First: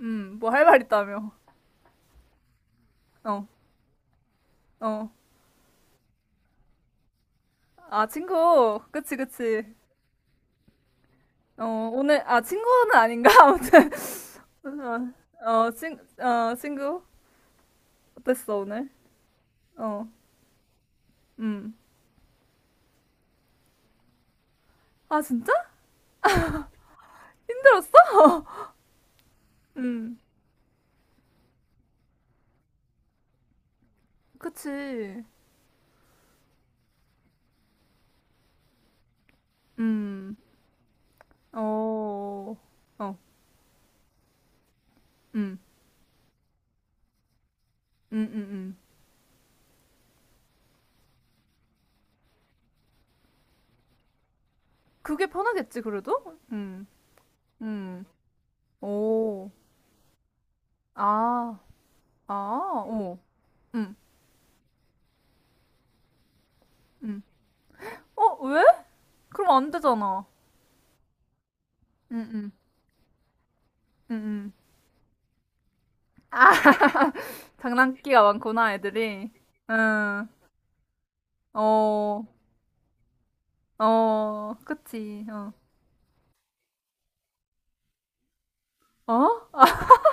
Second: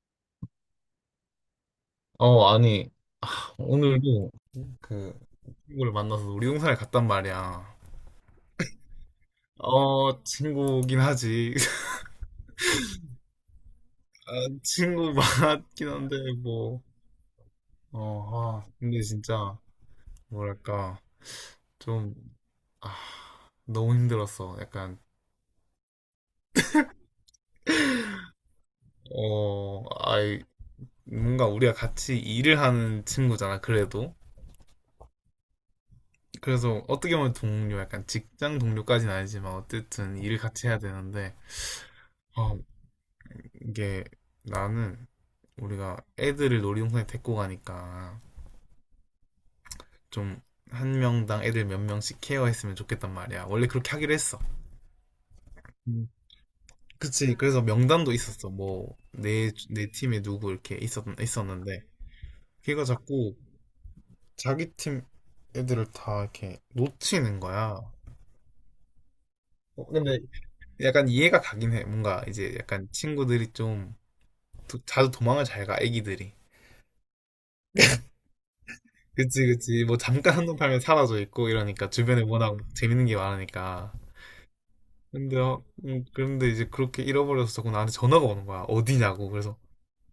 뭐 할 말 있다며. 어, 아니, 아, 어, 오늘도 어. 그 친구를 만나서 놀이동산에 갔단 말이야. 아, 친구. 그치, 그치. 친구긴 하지. 어, 오늘, 아, 친구는 아닌가? 아무튼. 아, 친구 어, 어, 맞긴 한데, 어, 뭐. 친구. 어땠어, 오늘? 근데 진짜, 어, 뭐랄까, 음. 좀, 아, 너무 힘들었어. 약간, 아, 진짜? 힘들었어? 어, 음, 아이, 뭔가 우리가 같이 일을 하는 친구잖아, 그래도. 그치. 그래서 어떻게 보면 동료, 약간 직장 동료까지는 아니지만, 어쨌든 음, 일을 같이 해야 되는데, 어, 아, 어, 이게 나는 음, 우리가 애들을 놀이동산에 데리고 음, 가니까 음, 음. 좀 한 명당 애들 몇 명씩 케어했으면 좋겠단 말이야. 원래 그렇게 하기로 했어. 그게 편하겠지, 음. 그래도? 그치. 그래서 음, 명단도 있었어. 뭐, 오, 내 팀에 누구 이렇게 아, 있었는데. 아, 걔가 어, 자꾸 음, 자기 팀 애들을 다 이렇게 음. 놓치는 거야. 어, 왜? 그럼 안 근데 되잖아. 약간 이해가 가긴 해. 뭔가 음음. 이제 약간 친구들이 좀 음, 음. 자주 도망을 잘 가, 애기들이. 장난기가 많구나, 애들이. 그치, 그치. 뭐 응, 잠깐 한눈 팔면 사라져 있고 이러니까 주변에 어, 워낙 재밌는 게 많으니까. 어, 그치, 어. 그런데 이제 그렇게 잃어버려서 자꾸 나한테 전화가 오는 거야. 어? 어디냐고. 그래서, 아,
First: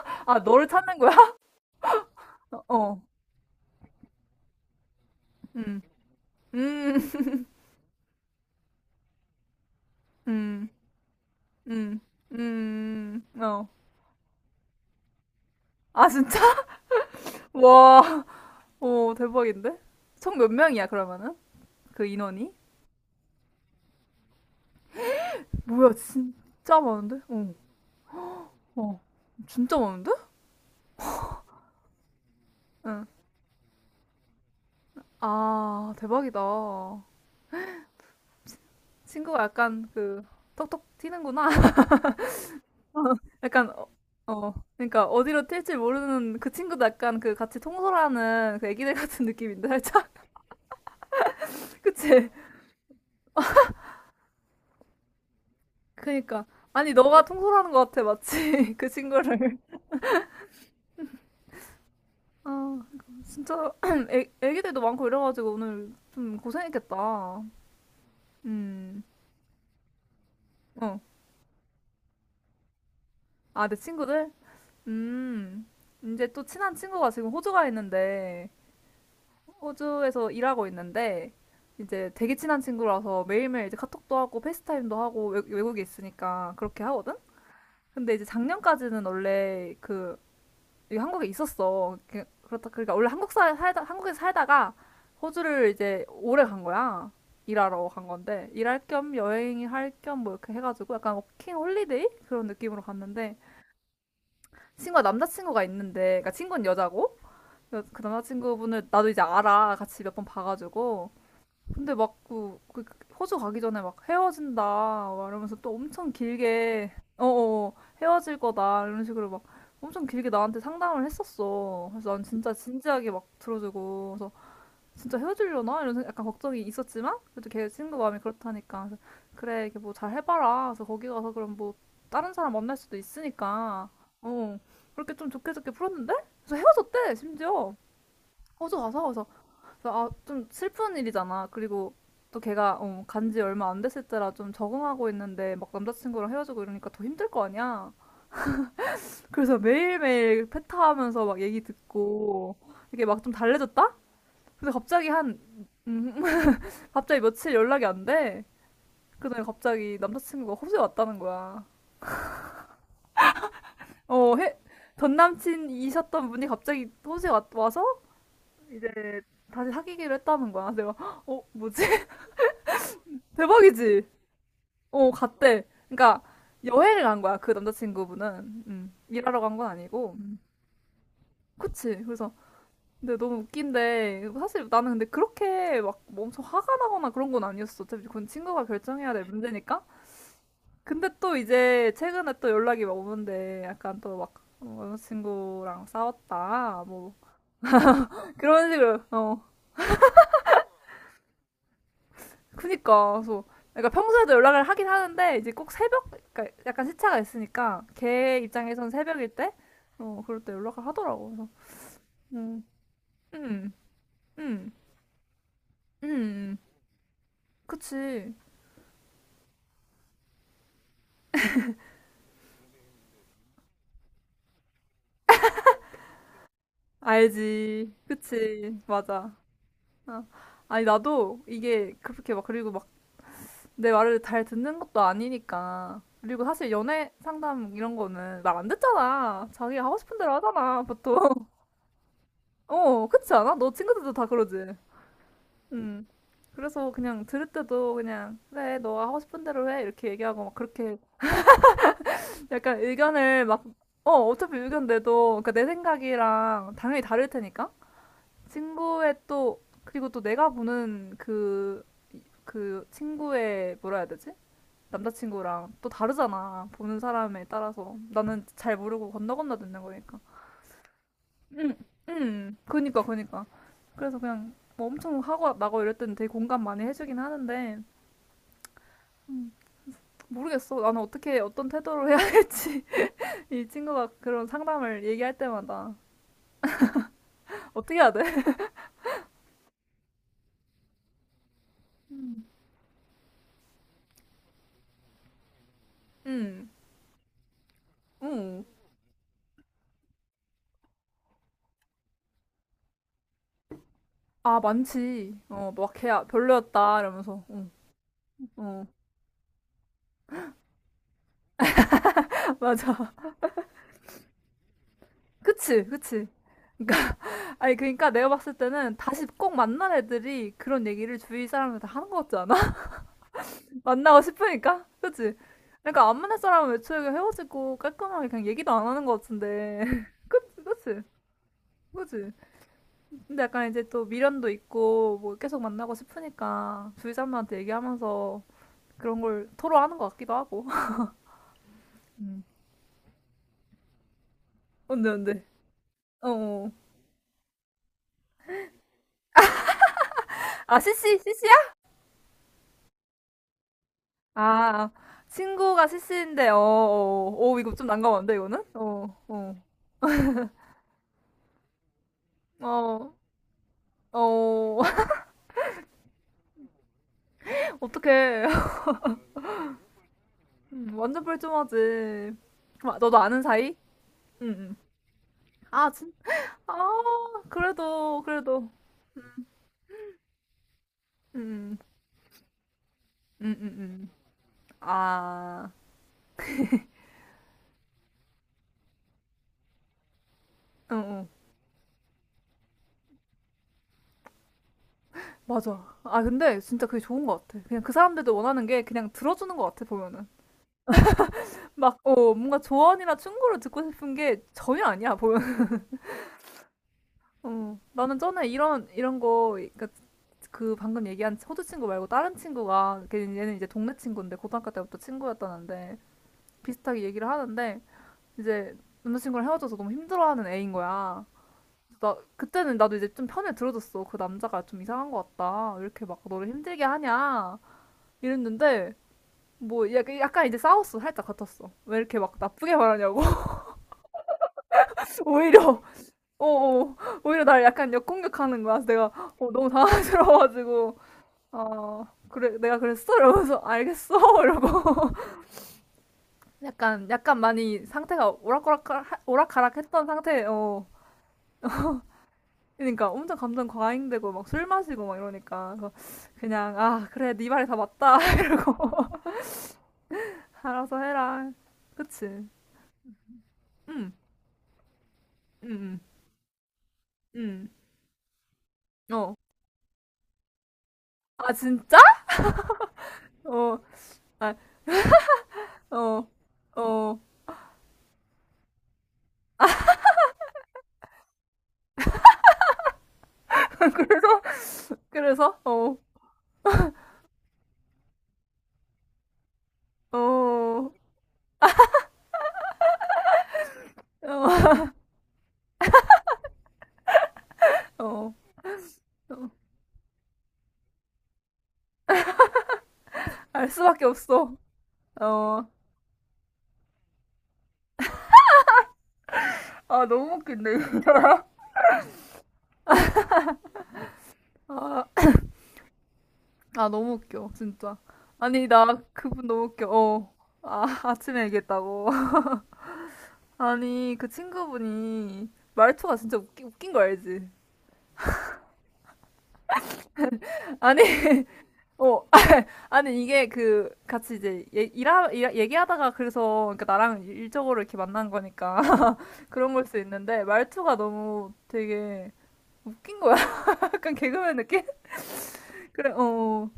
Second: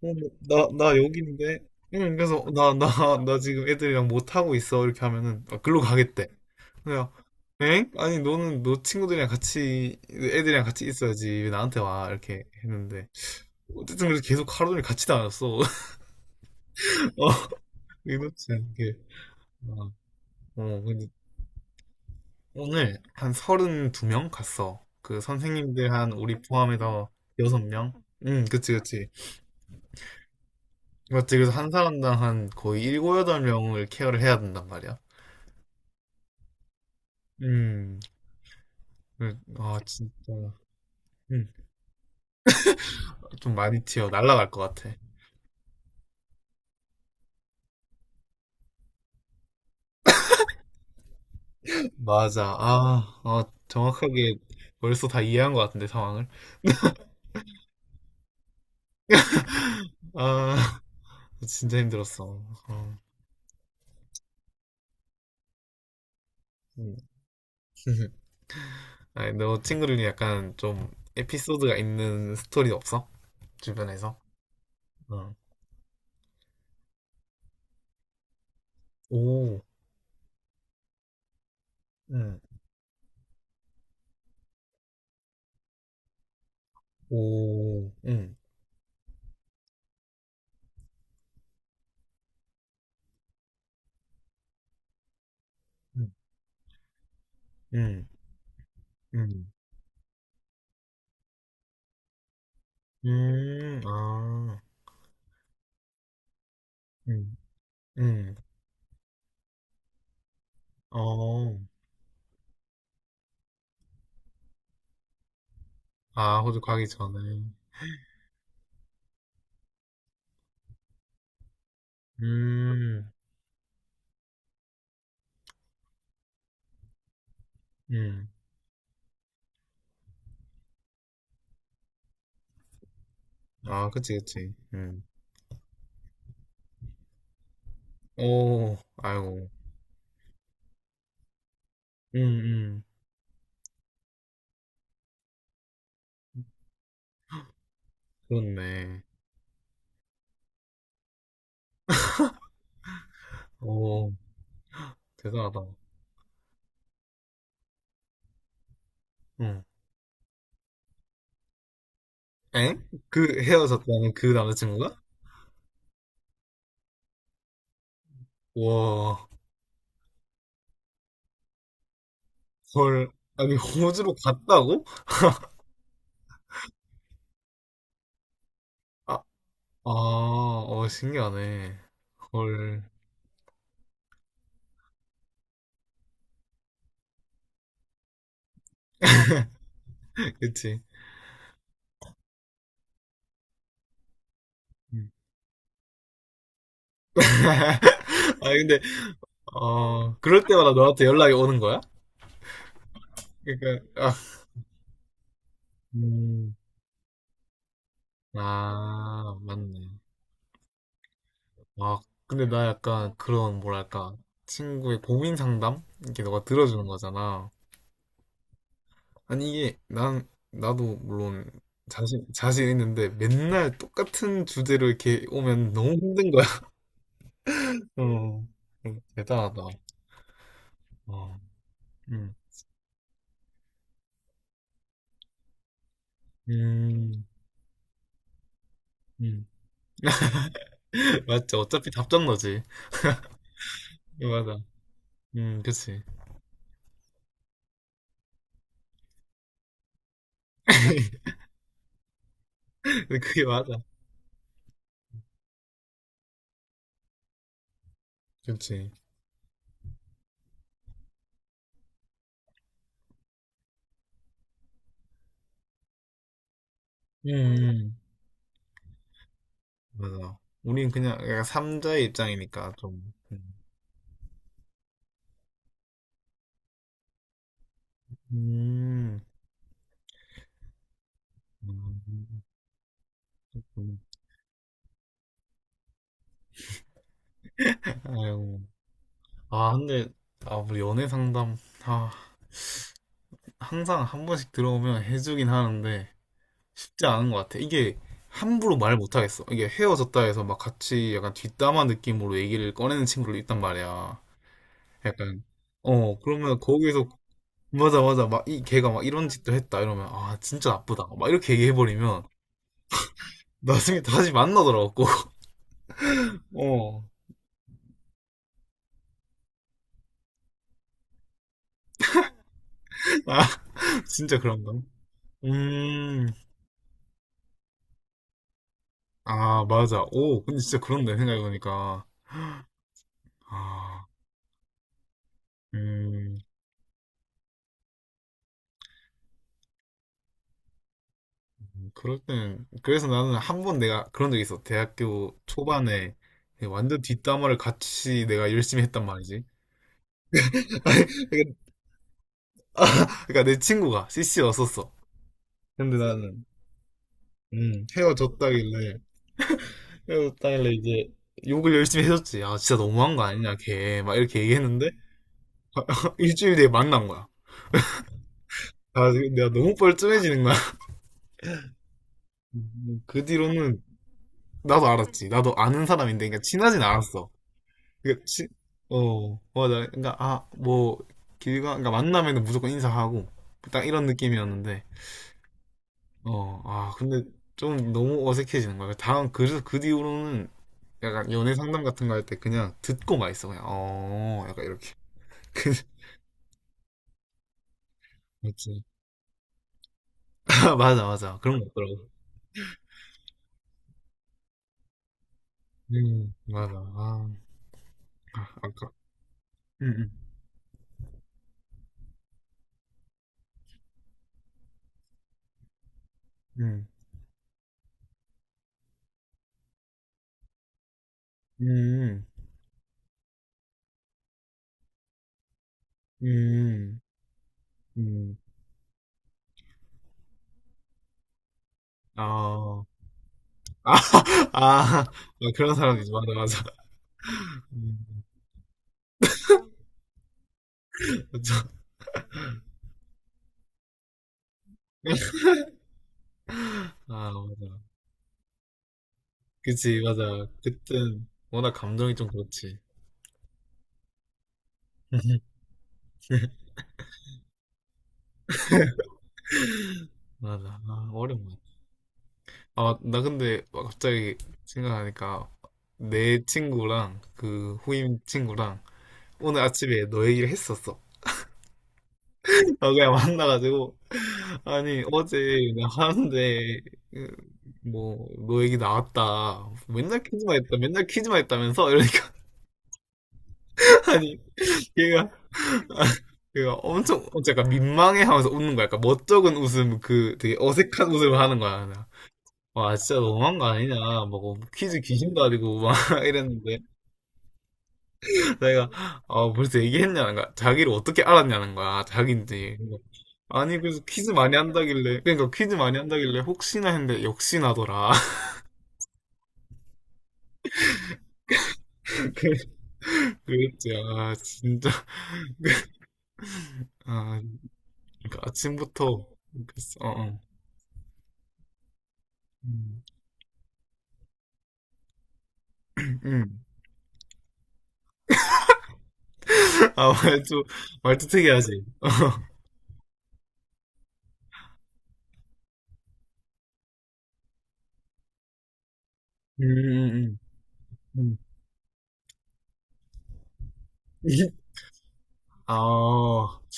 어, 뭐, 아, 너를 찾는 나 거야? 여기인데. 응, 그래서 어, 나 지금 애들이랑 못 하고 있어. 이렇게 하면은, 아, 음, 글로 가겠대. 음, 그래서, 엥? 아니, 너는 너 친구들이랑 같이, 애들이랑 음, 같이 있어야지. 왜 나한테 음, 와? 이렇게 했는데. 어. 어쨌든 그래서 계속 하루 종일 같이 다녔어. 아, 진짜? 어, 와, 이렇지 않게. 오, 대박인데? 어, 총 몇 어, 명이야, 그러면은? 그 인원이? 오늘 한 32명 갔어. 그 선생님들 뭐야, 한 우리 진짜 포함해서 많은데? 어, 6명? 응, 그치, 어, 그치. 진짜 많은데? 맞지. 그래서 한 사람당 한 거의 7, 응. 8명을 케어를 해야 된단 말이야. 아, 대박이다. 음, 친구가 아, 약간 그, 진짜. 톡톡 음, 튀는구나. 어, 좀 약간 많이 어, 튀어. 날라갈 어, 것 같아. 그러니까 어디로 튈지 모르는 그 친구도 약간 그 같이 통솔하는 그 애기들 같은 느낌인데 살짝. 그치? 맞아. 정확하게 벌써 다 이해한 것 같은데, 상황을. 그니까 아니 너가 통솔하는 것 같아 마치 그 친구를. 아, 진짜 힘들었어. 아 어, 진짜 애기들도 많고 이래가지고 오늘 좀 음. 고생했겠다. 음어아. 아니, 너 친구들이 약간 좀 에피소드가 있는 스토리 없어? 내 주변에서? 친구들. 어. 음, 이제 또 친한 친구가 지금 호주가 있는데 오. 호주에서 일하고 있는데 이제 되게 응. 친한 친구라서 매일매일 이제 카톡도 하고 페이스타임도 하고 외국에 있으니까 그렇게 하거든? 오. 근데 이제 응. 작년까지는 원래 그 여기 한국에 있었어. 그렇다 그러니까 원래 살다 한국에서 살다가 호주를 이제 응. 오래 간 거야. 일하러 응. 간 건데 일할 겸 응. 여행할 겸 뭐 이렇게 해가지고 약간 워킹 홀리데이 그런 느낌으로 갔는데 음. 아. 친구가 남자친구가 있는데 그러니까 친구는 여자고 응. 그 응. 남자친구분을 나도 이제 알아 같이 몇 번 봐가지고. 어. 근데 막그 그, 그 호주 가기 전에 막 헤어진다 막 이러면서 또 엄청 아, 호주 가기 길게 전에. 어어 헤어질 거다 이런 식으로 막 엄청 길게 나한테 상담을 했었어. 그래서 난 진짜 진지하게 음. 막 들어주고 그래서 진짜 헤어지려나 이런 약간 걱정이 있었지만 그래도 걔 친구 마음이 음. 그렇다니까 그래서 그래 이게 뭐 잘 해봐라. 그래서 거기 가서 그럼 뭐 다른 사람 만날 수도 있으니까. 아, 그치, 그치. 어, 음. 그렇게 좀 좋게 좋게 풀었는데 그래서 헤어졌대 심지어 호주 오. 가서. 그래서 아이고. 그래서 아, 좀 슬픈 일이잖아. 그리고 음, 또 걔가 음. 어, 간지 얼마 안 됐을 때라 좀 적응하고 있는데 막 남자친구랑 헤어지고 이러니까 더 힘들 거 아니야. 그렇네. 그래서 매일매일 패타하면서 막 얘기 듣고 이게 막 좀 달래졌다? 오. 근데 갑자기 한, 대단하다. 음, 갑자기 며칠 연락이 안 돼. 그다음에 응. 갑자기 남자친구가 호주에 왔다는 거야. 엥? 그 헤어졌다는 그 어, 남자친구가? 전 남친이셨던 분이 갑자기 호주에 와서 이제 와. 다시 사귀기로 했다는 거야. 내가 어, 뭐지? 헐. 아니, 대박이지? 호주로 갔다고? 어, 갔대. 그러니까 여행을 간 거야, 그 남자친구분은. 아, 일하러 간 건 아니고. 어, 신기하네. 그치. 그래서 헐. 근데 너무 웃긴데 사실 나는 근데 그렇게 막뭐 엄청 화가 나거나 그런 건 아니었어. 어차피 그건 친구가 결정해야 될 문제니까. 그치. 근데 또 이제 최근에 또 연락이 막 오는데 약간 또 막 어, 음. 남자친구랑 싸웠다. 뭐 아 그런 근데 식으로. 어. 어 그럴 때마다 너한테 연락이 오는 거야? 그니까 그래서 그러니까 그러니까 아, 평소에도 연락을 하긴 하는데 이제 꼭 새벽 그러니까 음, 약간 시차가 있으니까 걔 입장에선 새벽일 아 때 맞네. 어, 그럴 때 연락을 하더라고. 그래서 아 근데 음. 나 약간 그런 음. 뭐랄까 음. 친구의 고민 상담 음. 이렇게 너가 음. 들어주는 거잖아. 그치. 아니 이게 난 나도 물론 자신 있는데 맨날 똑같은 주제로 이렇게 오면 너무 힘든 거야. 알지. 어 그치. 맞아. 대단하다. 아. 아니 어, 나도 이게 그렇게 음, 막 그리고 막 내 말을 잘 듣는 것도 아니니까. 그리고 사실 연애 음, 상담 이런 거는 말 안 음. 듣잖아. 자기가 하고 싶은 대로 하잖아, 보통. 맞지. 어차피 답장 너지. 어, 그치 않아? 너 친구들도 다 그러지. 맞아. 그치. 음. 그래서 그냥 들을 때도 그냥 그래 너가 하고 싶은 대로 해 이렇게 얘기하고 막 그렇게 약간 의견을 그게 막. 맞아. 어 어차피 의견 내도 그러니까 내 생각이랑 당연히 다를 테니까 그지 친구의 또 그리고 또 내가 보는 그 그 친구의 뭐라 해야 되지? 남자친구랑 또 다르잖아 보는 사람에 따라서 음, 나는 잘 모르고 건너 건너 듣는 거니까. 맞아. 우린 그냥 약간 삼자의 입장이니까 그니까 좀. 그니까 음. 그래서 그냥 뭐 엄청 하고 나고 이럴 때는 되게 공감 많이 해주긴 하는데 음, 모르겠어. 나는 어떻게 어떤 태도로 해야 음. 할지 이 음. 친구가 그런 상담을 얘기할 때마다 어떻게 해야 돼? 아이고. 아, 근데, 아, 우리 연애 상담, 아, 음. 항상 한 번씩 들어오면 해주긴 하는데, 응, 쉽지 않은 것 같아. 이게, 응. 함부로 말 못하겠어. 이게 헤어졌다 해서 막 같이 약간 뒷담화 느낌으로 얘기를 꺼내는 친구를 있단 말이야. 아 많지. 약간, 어, 뭐 막 걔야 그러면 별로였다 거기서 이러면서. 응, 맞아, 맞아. 막, 이, 어, 걔가 막 이런 짓도 했다. 이러면, 아, 진짜 나쁘다. 막 이렇게 얘기해버리면, 맞아. 나중에 다시 만나더라고. 그치, 그치. 어. 그러니까 아니 그러니까 내가 봤을 때는 다시 꼭 만난 애들이 그런 얘기를 주위 사람한테 하는 것 같지 않아? 아, 만나고 진짜 그런가? 싶으니까, 그치? 그러니까 안 음, 만날 사람은 애초에 그냥 헤어지고 깔끔하게 그냥 얘기도 안 하는 것 아, 같은데. 맞아. 오, 그치, 근데 진짜 그치, 그런데, 생각해보니까. 그치. 근데 약간 이제 또 아, 미련도 있고 뭐 계속 만나고 음, 싶으니까 주위 사람들한테 얘기하면서 그런 걸 토로하는 것 같기도 하고. 그럴 음. 때는, 그래서 나는 한 번 내가 그런 적이 있어. 언제 언데. 대학교 초반에 어. 어. 완전 뒷담화를 같이 내가 열심히 했단 말이지. 아 CC CC야? 아니, 그러니까 내 친구가 CC 아 왔었어. 친구가 근데 나는, CC인데. 어. 어. 어. 오 이거 좀 난감한데 이거는? 헤어졌다길래, 어. 어. 그래서 다일러 이제 욕을 열심히 해줬지. 아, 진짜 어. 너무한 거 아니냐, 걔. 막 이렇게 어. 얘기했는데, 일주일 뒤에 만난 거야. 어떡해. 아, 내가 너무 뻘쭘해지는 거야. 완전 뻘쭘하지. 아, 너도 그 아는 사이? 뒤로는 응. 응. 나도 알았지. 나도 아는 아 진. 사람인데, 그러니까 아 친하진 않았어. 그래도 그러니까 치, 그래도. 어, 맞아. 그러니까, 아, 뭐, 길가, 음. 그러니까 만나면 무조건 인사하고, 음. 음. 딱 이런 음. 느낌이었는데, 아. 아, 근데 좀 너무 어색해지는 거야. 다음, 그래서 그 뒤로는 응. 응. 약간 연애 상담 같은 거 할 때 그냥 듣고만 있어. 그냥, 어, 약간 이렇게. 맞아. 아, 근데 진짜 그게 좋은 것 같아. 그냥 그 사람들도 원하는 게 맞지. 그냥 들어주는 것 같아, 보면은. 맞아, 맞아. 그런 거 막, 없더라고. 어, 뭔가 조언이나 충고를 듣고 싶은 게 전혀 아니야, 보면은. 맞아. 어, 나는 전에 아까. 이런 거, 그니까 음, 그 방금 얘기한 호주 친구 말고 다른 친구가, 얘는 이제 동네 친구인데, 고등학교 때부터 친구였다는데, 음, 비슷하게 얘기를 하는데, 이제 남자친구랑 헤어져서 너무 힘들어하는 애인 거야. 나, 음, 그때는 나도 이제 좀 편을 들어줬어. 그 남자가 좀 이상한 것 같다. 왜 이렇게 막 너를 힘들게 음, 하냐. 음, 음. 이랬는데, 뭐 약간, 약간 이제 싸웠어 살짝 같았어 왜 이렇게 막 나쁘게 아, 말하냐고. 아, 아, 그런 오히려 사람이지. 맞아, 맞아. 어어 오히려 날 약간 음, 역공격하는 거야 그래서 내가 어, 너무 당황스러워가지고 맞아. 아 그래 내가 그랬어 이러면서 알겠어 이러고 약간 아, 약간 맞아. 많이 상태가 그치, 오락가락했던 상태 맞아. 어 그땐 워낙 감정이 좀 그렇지. 그러니까 엄청 감정 과잉되고 막 술 마시고 막 이러니까 그래서 그냥 아 그래 네 말이 다 맞다 이러고 맞아. 알아서 아, 어려운 해라. 것 같아. 그치. 아, 나 근데 막 갑자기 생각하니까 내 친구랑 응응응응어아. 그 후임 친구랑 오늘 아침에 너 얘기를 했었어. 진짜. 아 그냥 어, 만나가지고 아, 아니 어제 그냥 어, 하는데 어. 음, 뭐, 너 얘기 나왔다. 맨날 퀴즈만 했다. 맨날 퀴즈만 했다면서? 이러니까, 아니, 그래서, 얘가, 그래서, 어, 얘가 엄청, 어, 약간 민망해 하면서 웃는 거야. 약간 멋쩍은 웃음, 어, 그 되게 어, 어색한 웃음을 하는 거야. 나. 와, 진짜 너무한 거 아니냐. 막 퀴즈 귀신도 아니고, 막 이랬는데. 어, 어. 내가 아 벌써 얘기했냐는 거야. 자기를 어떻게 알았냐는 거야. 자기인지. 알 아니 그래서 수밖에 퀴즈 없어. 많이 한다길래 그러니까 어, 퀴즈 많이 한다길래 혹시나 했는데 역시나더라. 아, 너무 웃긴데. 그- 그랬지. 아 진짜. 아, 그, 아, 너무 아 웃겨, 진짜. 그러니까 아니, 나 아침부터 그분 너무 웃겨. 그랬어. 어, 어, 어. 아, 아침에 얘기했다고. 음. 아니, 그 친구분이 말투가 진짜 음. 웃긴 거 알지? 아 말투 아니, 말투 특이하지. 어, 어. 아니, 이게 그, 같이 이제, 얘기하다가 그래서, 그러니까 나랑 일적으로 이렇게 만난 거니까. 음, 그런 걸 수 음, 있는데 말투가 음. 너무 되게 웃긴 거야. 약간 음. 개그맨 느낌? 아, 그래, 어, 어.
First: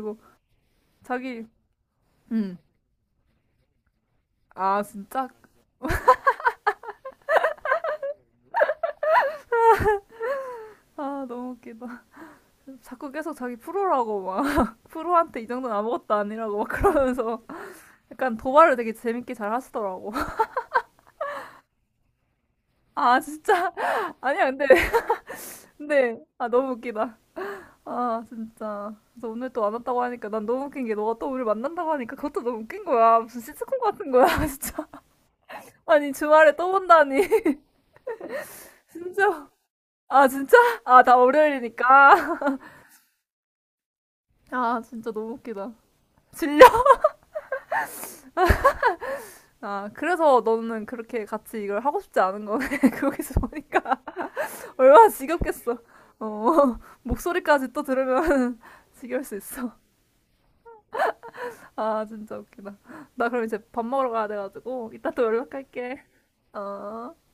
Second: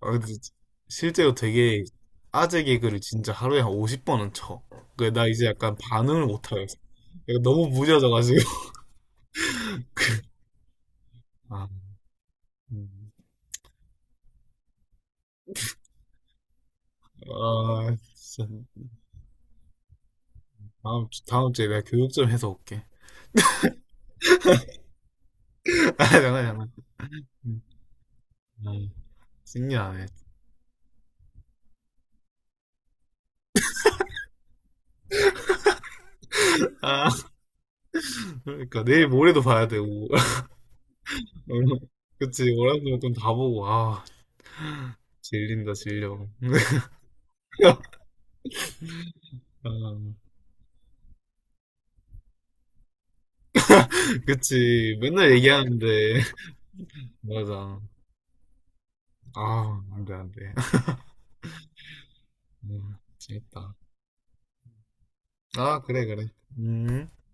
근데 실제로 자기, 되게 음, 아재 개그를 진짜 하루에 한 50번은 쳐. 아 그래, 나 진짜, 이제 약간 반응을 못하겠어. 내가 너무 무뎌져가지고. 아 너무 아, 웃기다. 자꾸 음. 계속 자기 프로라고 막 프로한테 이 정도는 아무것도 아니라고 막 그러면서 아, 약간 진짜. 도발을 되게 재밌게 잘 하시더라고. 다음, 다음 주에 내가 교육 좀 해서 올게. 아 진짜, 아니야 근데 아, 근데 장난, 아 너무 장난. 웃기다. 음. 아 아, 진짜. 그래서 오늘 또 안 왔다고 신기하네. 하니까 난 너무 웃긴 게 너가 또 우리 만난다고 하니까 그것도 너무 웃긴 거야. 무슨 시트콤 같은 거야 진짜. 아니 주말에 또 아, 본다니. 그러니까 내일 모레도 진짜? 봐야 되고. 아, 진짜? 아, 다 오늘- 월요일이니까. 그치, 월화수목 좀다 보고. 아, 아, 진짜 너무 웃기다. 질린다, 질려. 질려? 아, 아, 그래서 너는 그렇게 같이 이걸 하고 싶지 않은 거네. 거기서 보니까. 그치, 얼마나 맨날 지겹겠어. 얘기하는데. 어, 목소리까지 맞아. 또 들으면 지겨울 수 있어. 아, 안 돼, 안 돼. 아, 진짜 웃기다. 나 그럼 이제 재밌다. 밥 먹으러 가야 돼가지고, 이따 또 아, 연락할게. 그래, 그래. 음. 어.